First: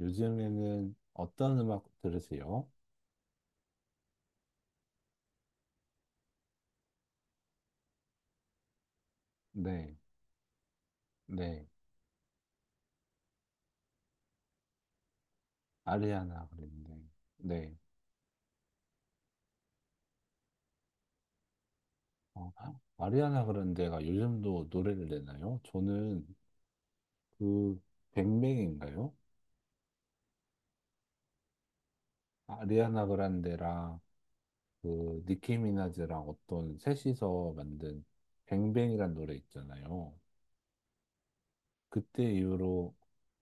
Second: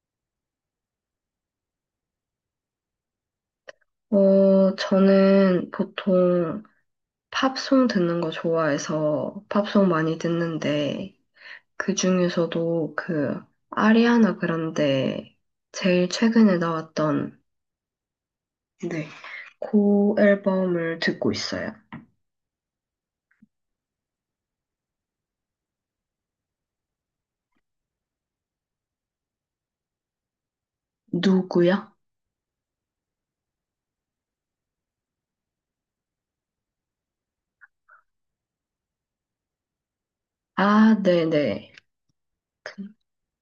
요즘에는 어떤 음악 들으세요? 저는 보통 팝송 듣는 거 좋아해서 팝송 네, 많이 듣는데, 네. 그 중에서도 아리아나 그란데 제일 아리아나 최근에 그랜데. 나왔던, 네. 네, 그 앨범을 듣고 있어요. 어, 아리아나 그란데가 요즘도 노래를 내나요? 저는 그 뱅뱅인가요? 누구야? 아리아나 그란데랑 그 니키 미나즈랑 어떤 셋이서 만든 뱅뱅이란 노래 있잖아요. 아, 네네. 그때 그- 이후로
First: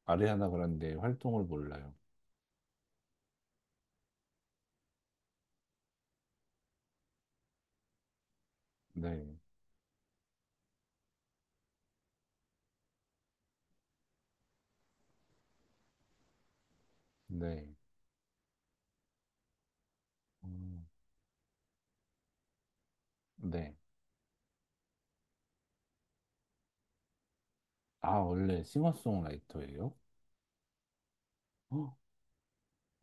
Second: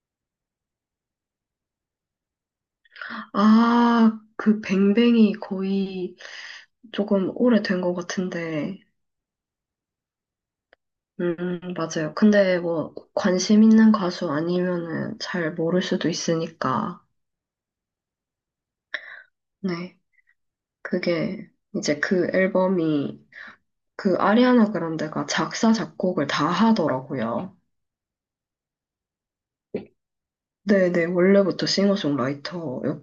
아리아나 그란데의 활동을 몰라요. 아, 그 뱅뱅이 거의 조금 오래된 것 같은데, 네, 맞아요. 근데 뭐, 관심 있는 가수 아니면은 잘 모를 수도 있으니까, 네, 네. 음, 그게 이제 그 앨범이 네. 그 아리아나 그란데가 작사, 작곡을 다 하더라고요. 아, 원래 싱어송라이터예요? 네네. 원래부터 헉,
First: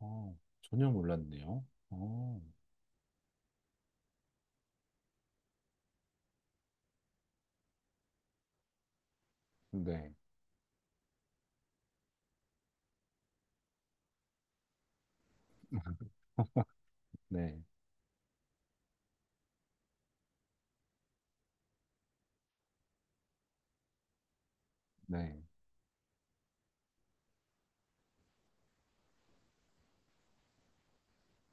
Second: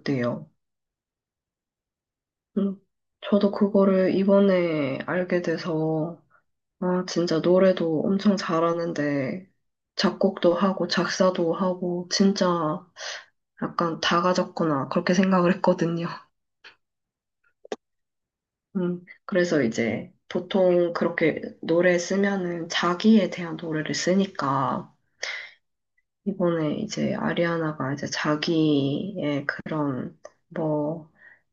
어, 전혀 몰랐네요. 어, 음, 저도 그거를 이번에 알게 돼서, 아, 진짜 노래도 엄청 잘하는데, 네, 작곡도 하고, 작사도 하고, 진짜 약간 다 가졌구나. 그렇게 생각을 했거든요. 네, 그래서 이제 보통 그렇게 노래 쓰면은 자기에 대한 노래를 쓰니까, 네, 이번에 이제 아리아나가 이제 자기의 그런 뭐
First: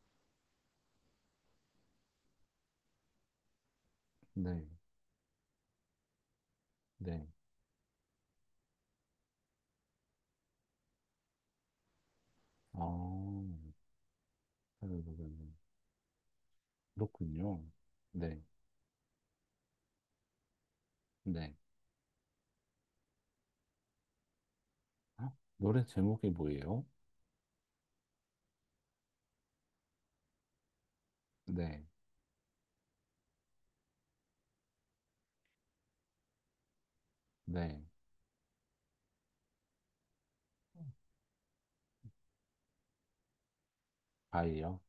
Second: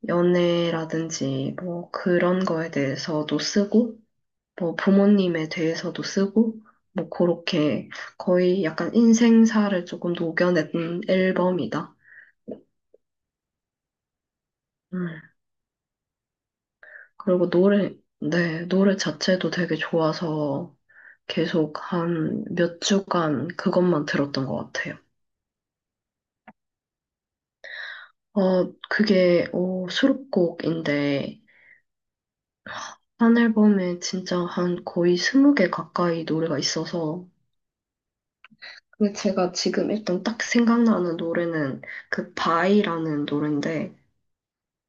연애라든지 뭐 그런 거에 대해서도 쓰고 네, 뭐 부모님에 대해서도 쓰고 뭐 네. 그렇게 거의 약간 인생사를 조금 녹여낸 앨범이다. 어, 음, 그리고 그렇군요. 노래, 네, 네, 노래 자체도 되게 좋아서 네. 계속 한 몇 주간 그것만 들었던 것 같아요. 아, 노래 제목이 뭐예요? 그게, 수록곡인데, 네, 한 앨범에 진짜 한 거의 스무 개 가까이 노래가 있어서. 네. 근데 제가 지금 일단 딱 생각나는 노래는 그 바이라는 노래인데, 바이요?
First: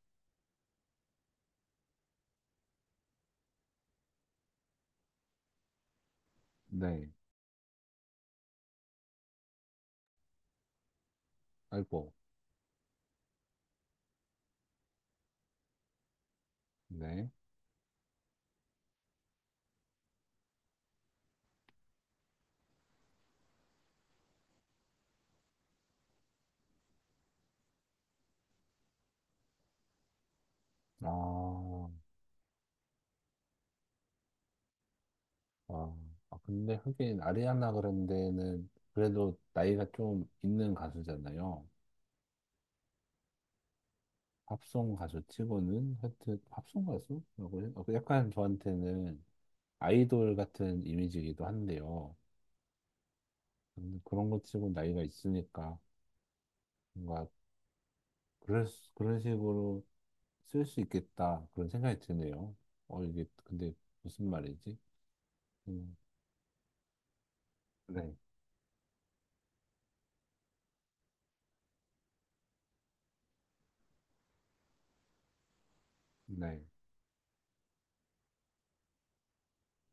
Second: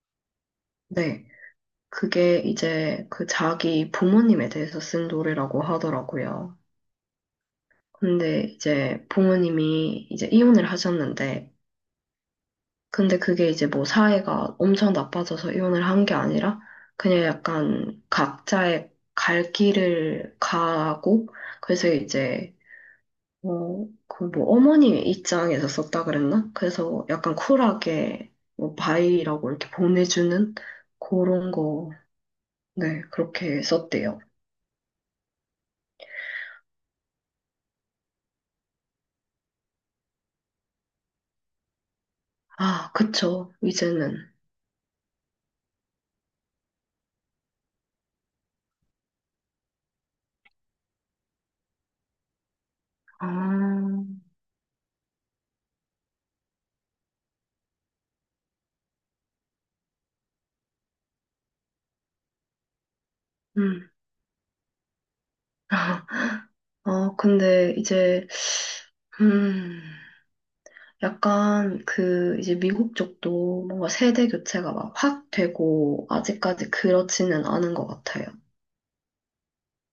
네. 그게 이제 그 자기 부모님에 대해서 쓴 노래라고 하더라고요. 네, 근데 이제 부모님이 이제 이혼을 하셨는데, 아이고, 근데 그게 이제 뭐 사회가 엄청 나빠져서 이혼을 한 게 아니라, 그냥 네. 약간 각자의 갈 길을 가고, 그래서 이제 그 뭐 어머니 입장에서 썼다 그랬나? 그래서 약간 쿨하게 뭐 바이라고 이렇게 보내주는 그런 아, 거, 네, 그렇게 썼대요. 아, 아, 근데 하긴 아리아나 그란데는 그래도 나이가 좀 있는 가수잖아요. 아, 그쵸, 이제는. 팝송 가수 치고는 하여튼 팝송 가수라고 해요? 약간 저한테는 아이돌 같은 이미지이기도 한데요. 아, 그런 것 치고 나이가 있으니까 뭔가 그런 식으로 쓸 수 있겠다 그런 생각이 드네요. 이게 근데 음. 무슨 말이지? 음, 아, 근데 네, 이제, 음, 약간 그 이제 미국 쪽도 뭔가 세대 교체가 막 확 되고 네. 아직까지 그렇지는 않은 것 같아요.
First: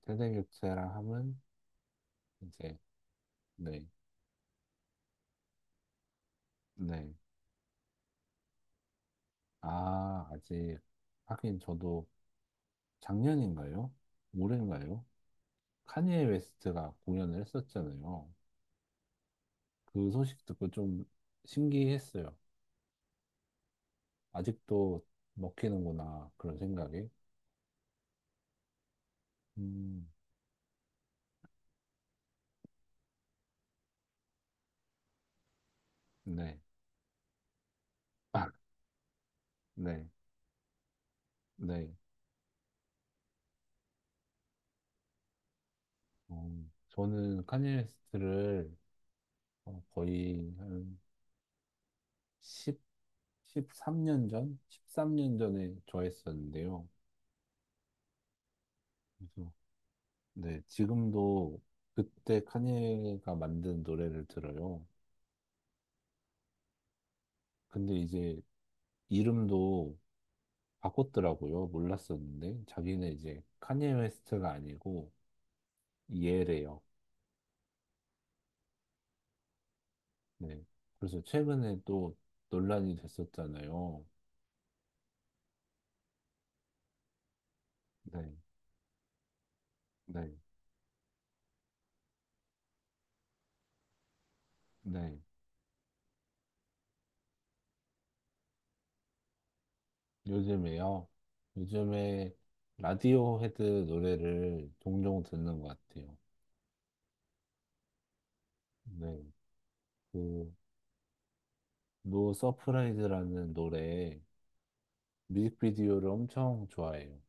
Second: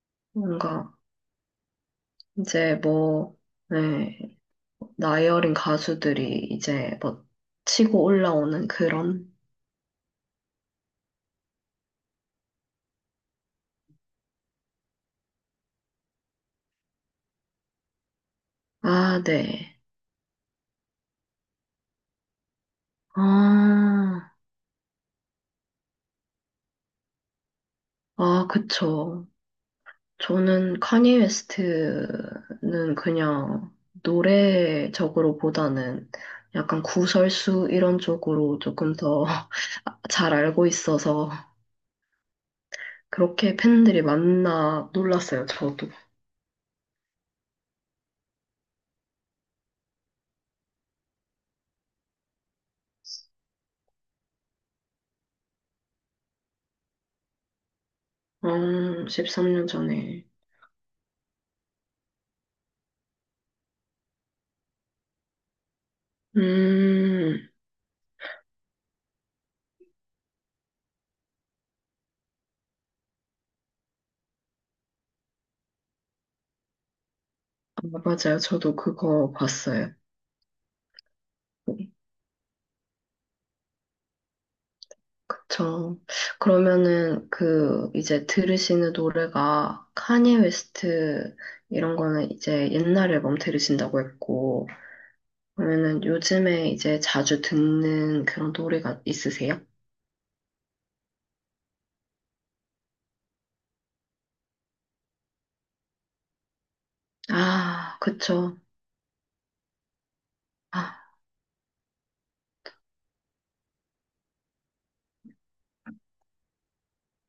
세대 교체라 뭔가 함은 이제 이제 뭐, 네, 네. 나이 어린 가수들이 이제 네. 뭐 치고 올라오는 그런? 아, 아직 하긴 저도 작년인가요? 올해인가요? 카니에 웨스트가 공연을 했었잖아요. 아, 네. 그 소식 듣고 좀 신기했어요. 아, 아직도 먹히는구나. 그런 생각이. 아, 그쵸. 음, 저는 카니 웨스트는 그냥 노래적으로 보다는 네. 약간 구설수 이런 아, 쪽으로 조금 더 네. 잘 알고 있어서 네. 그렇게 팬들이 많나 놀랐어요, 저도. 저는 카니웨스트를 거의 한1 십삼 3년 전? 13년 전에 좋아했었는데요. 그래서, 13년 전에. 네. 지금도 그때 카니가 만든 노래를 들어요. 음, 근데 이제 이름도 바꿨더라고요. 몰랐었는데. 자기는 이제 카니웨스트가 아니고 예래요. 아, 맞아요. 저도 그거 봤어요. 네. 그래서 최근에 또 논란이 됐었잖아요. 그쵸. 그러면은 그 이제 네, 들으시는 노래가 네, 카니 웨스트 이런 거는 이제 옛날 앨범 들으신다고 했고 네. 그러면은 요즘에 이제 자주 듣는 그런 노래가 있으세요? 요즘에요. 요즘에 라디오 헤드 노래를 종종 듣는 것 같아요. 아, 그쵸. 네. 그, 아, 노 서프라이즈라는 노래 뮤직비디오를 엄청 좋아해요.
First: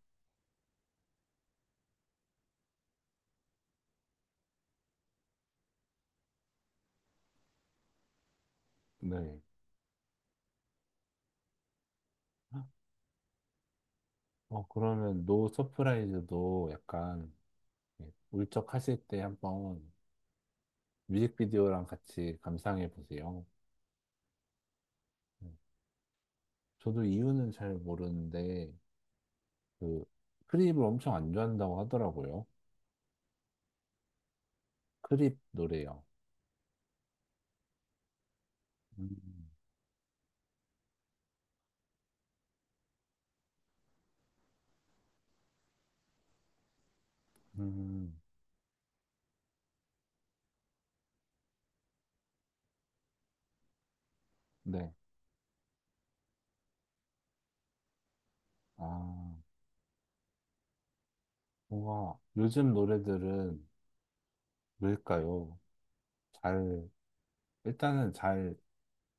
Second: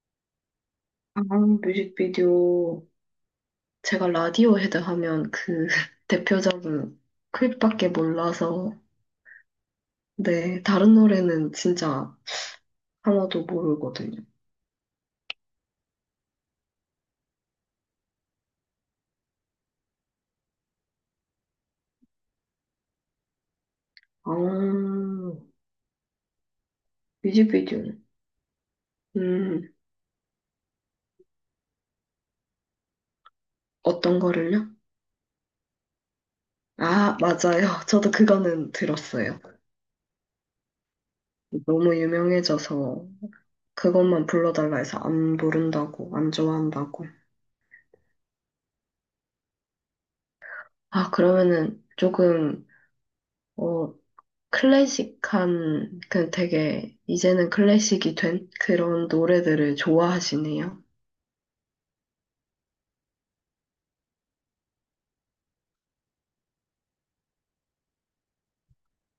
아, 뮤직비디오. 제가 라디오헤드 하면 그 대표적인 클립밖에 몰라서 네. 네, 다른 노래는 진짜 하나도 모르거든요. 그러면 노 서프라이즈도 약간 예, 울적하실 때 한번 뮤직비디오랑 같이 감상해 보세요. 아, 네. 저도 이유는 잘 뮤직비디오. 모르는데 음. 그 크립을 엄청 안 좋아한다고 하더라고요. 어떤 거를요? 크립 노래요. 아, 맞아요. 저도 그거는 들었어요. 음, 너무 유명해져서 그것만 불러달라 해서 안 부른다고, 안 좋아한다고. 음, 아, 그러면은 조금, 어, 네. 클래식한, 그 되게, 이제는 클래식이 된 그런 아, 노래들을 좋아하시네요. 뭔가 요즘 노래들은 왜일까요? 잘, 일단은 잘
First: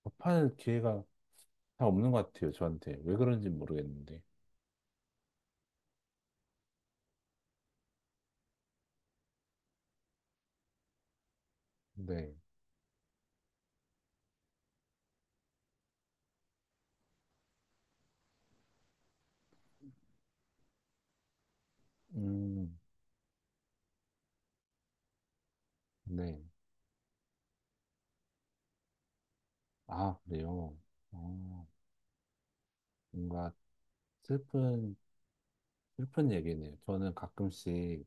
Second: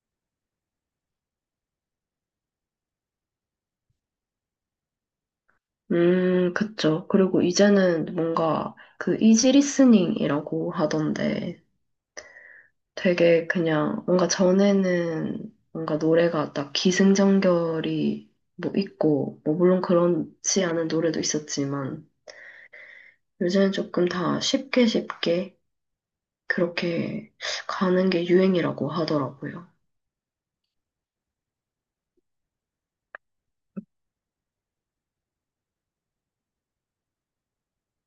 접할 기회가 잘 없는 것 같아요, 저한테. 왜 그런지 모르겠는데. 그쵸. 그리고 이제는 뭔가 그 이지 리스닝이라고 하던데, 네. 되게 그냥 뭔가 전에는 뭔가 노래가 딱 기승전결이 뭐 있고, 뭐 물론 그렇지 않은 노래도 있었지만, 음, 요새는 조금 다 쉽게 쉽게 네. 그렇게 가는 게 유행이라고 하더라고요. 아, 그래요. 어, 뭔가 슬픈, 슬픈 얘기네요. 저는 가끔씩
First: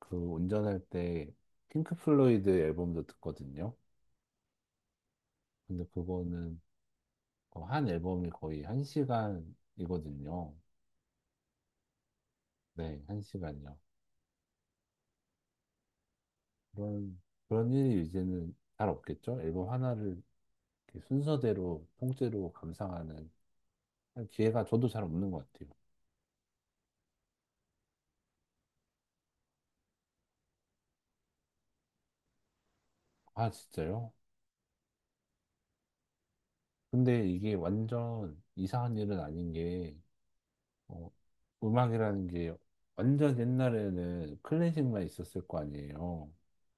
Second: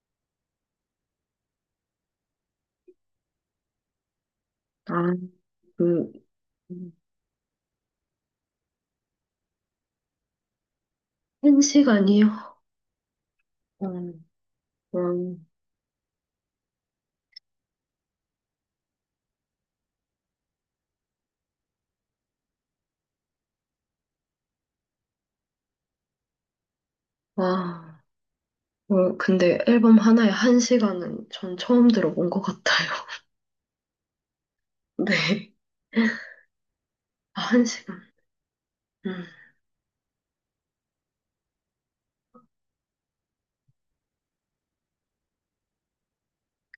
그 운전할 때 핑크 플로이드 앨범도 듣거든요. 아, 근데 그, 그거는 한 앨범이 거의 한 시간이거든요. 한 시간이요? 네, 1시간이요. 음, 음, 그런, 그런 일이 이제는 잘 없겠죠? 앨범 하나를 이렇게 순서대로, 통째로 감상하는 기회가 저도 잘 없는 것 같아요. 와, 근데 앨범 하나에 한 시간은 전 처음 들어본 것 같아요. 아, 진짜요? 네. 근데 아, 이게 한 시간. 완전 이상한 일은 음, 아닌 게, 어, 음악이라는 게 완전 옛날에는 클래식만 있었을 거 아니에요.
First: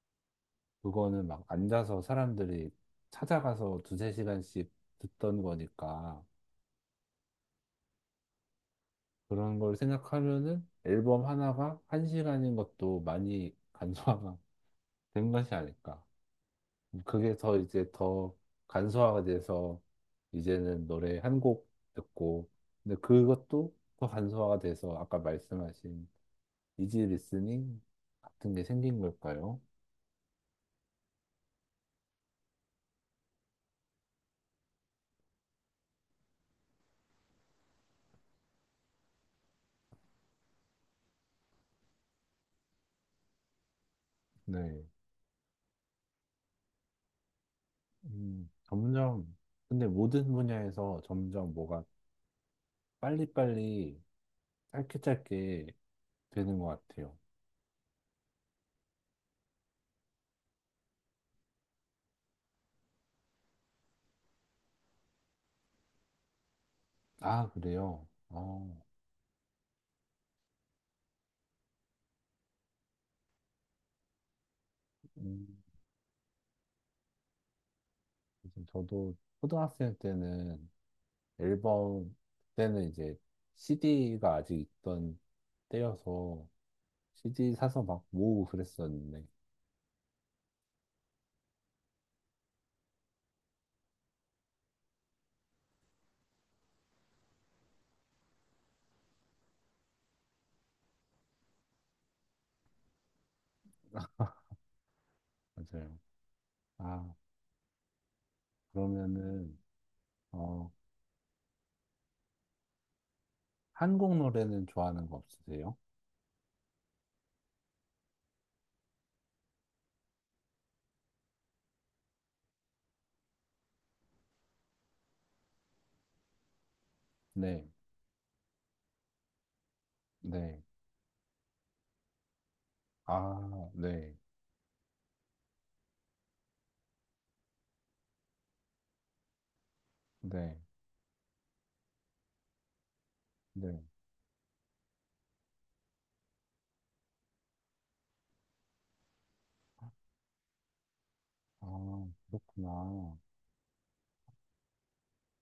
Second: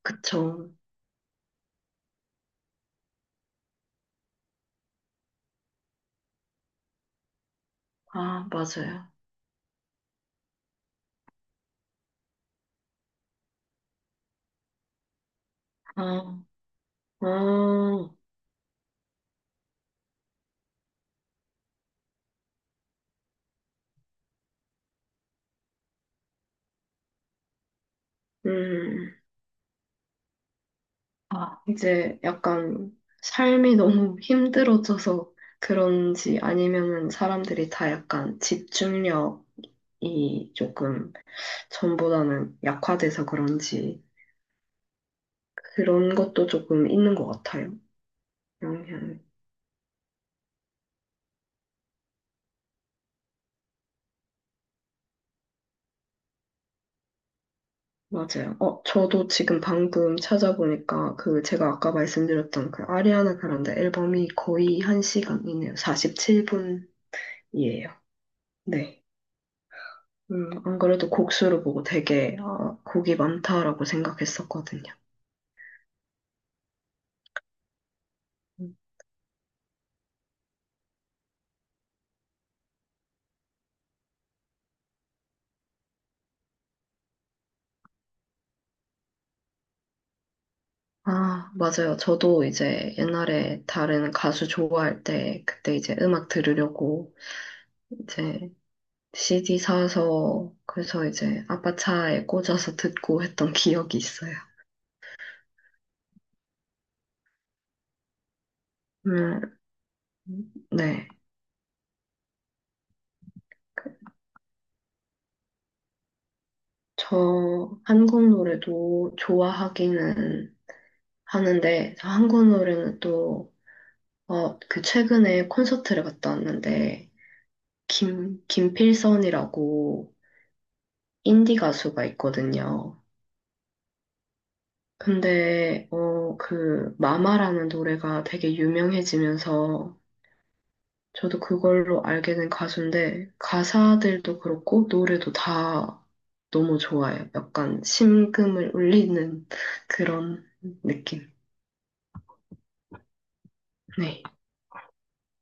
그쵸. 그거는 막 앉아서 사람들이 찾아가서 두세 시간씩 듣던 거니까. 아, 맞아요. 그런 걸 생각하면은 앨범 하나가 1시간인 것도 많이 간소화가 된 것이 아닐까. 아, 그게 더 이제 아, 더 간소화가 돼서 이제는 노래 한 곡 듣고, 근데 그것도 더 간소화가 돼서 아까 말씀하신 이지 리스닝 같은 게 생긴 음, 걸까요? 아, 이제 약간 삶이 너무 힘들어져서 그런지 아니면은 사람들이 다 약간 집중력이 조금 전보다는 약화돼서 그런지 네. 그런 것도 조금 있는 것 같아요. 영향. 점점, 근데 모든 분야에서 점점 뭐가 빨리빨리 짧게 짧게 되는 것 같아요. 맞아요. 저도 지금 방금 찾아보니까 그 제가 아까 말씀드렸던 그 아리아나 그란데 앨범이 거의 한시간이네요. 47분이에요. 아, 그래요? 어. 네. 안 그래도 곡수를 보고 되게, 아, 곡이 많다라고 생각했었거든요. 음. 요즘 음. 저도 초등학생 때는 앨범, 그때는 이제 CD가 아직 있던 때여서 CD 사서 막 모으고 그랬었는데, 아, 맞아요. 저도 이제 옛날에 다른 가수 좋아할 때, 그때 이제 음악 들으려고 이제 CD 사서, 그래서 이제 아빠 차에 꽂아서 듣고 했던 기억이 있어요. 맞아요. 아, 그러면은, 음, 어, 네. 그 한국 노래는 좋아하는 거 없으세요? 저 한국 노래도 좋아하기는 하는데, 저 한국 노래는 또, 그 최근에 콘서트를 갔다 왔는데, 네, 김, 김필선이라고 네, 인디 가수가 있거든요. 아, 네, 근데, 그, 마마라는 노래가 되게 유명해지면서 네, 저도 그걸로 알게 된 가수인데, 네, 가사들도 그렇고, 노래도 다 너무 좋아요. 약간 심금을 울리는 그런 느낌. 아, 그렇구나. 네.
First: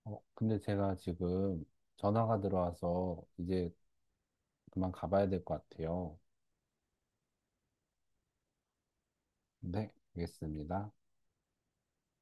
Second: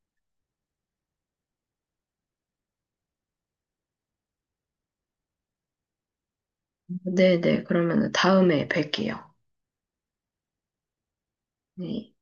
근데 제가 지금 전화가 들어와서 이제 그만 가봐야 될 것 같아요. 네네. 그러면 다음에 뵐게요. 네, 알겠습니다. 네.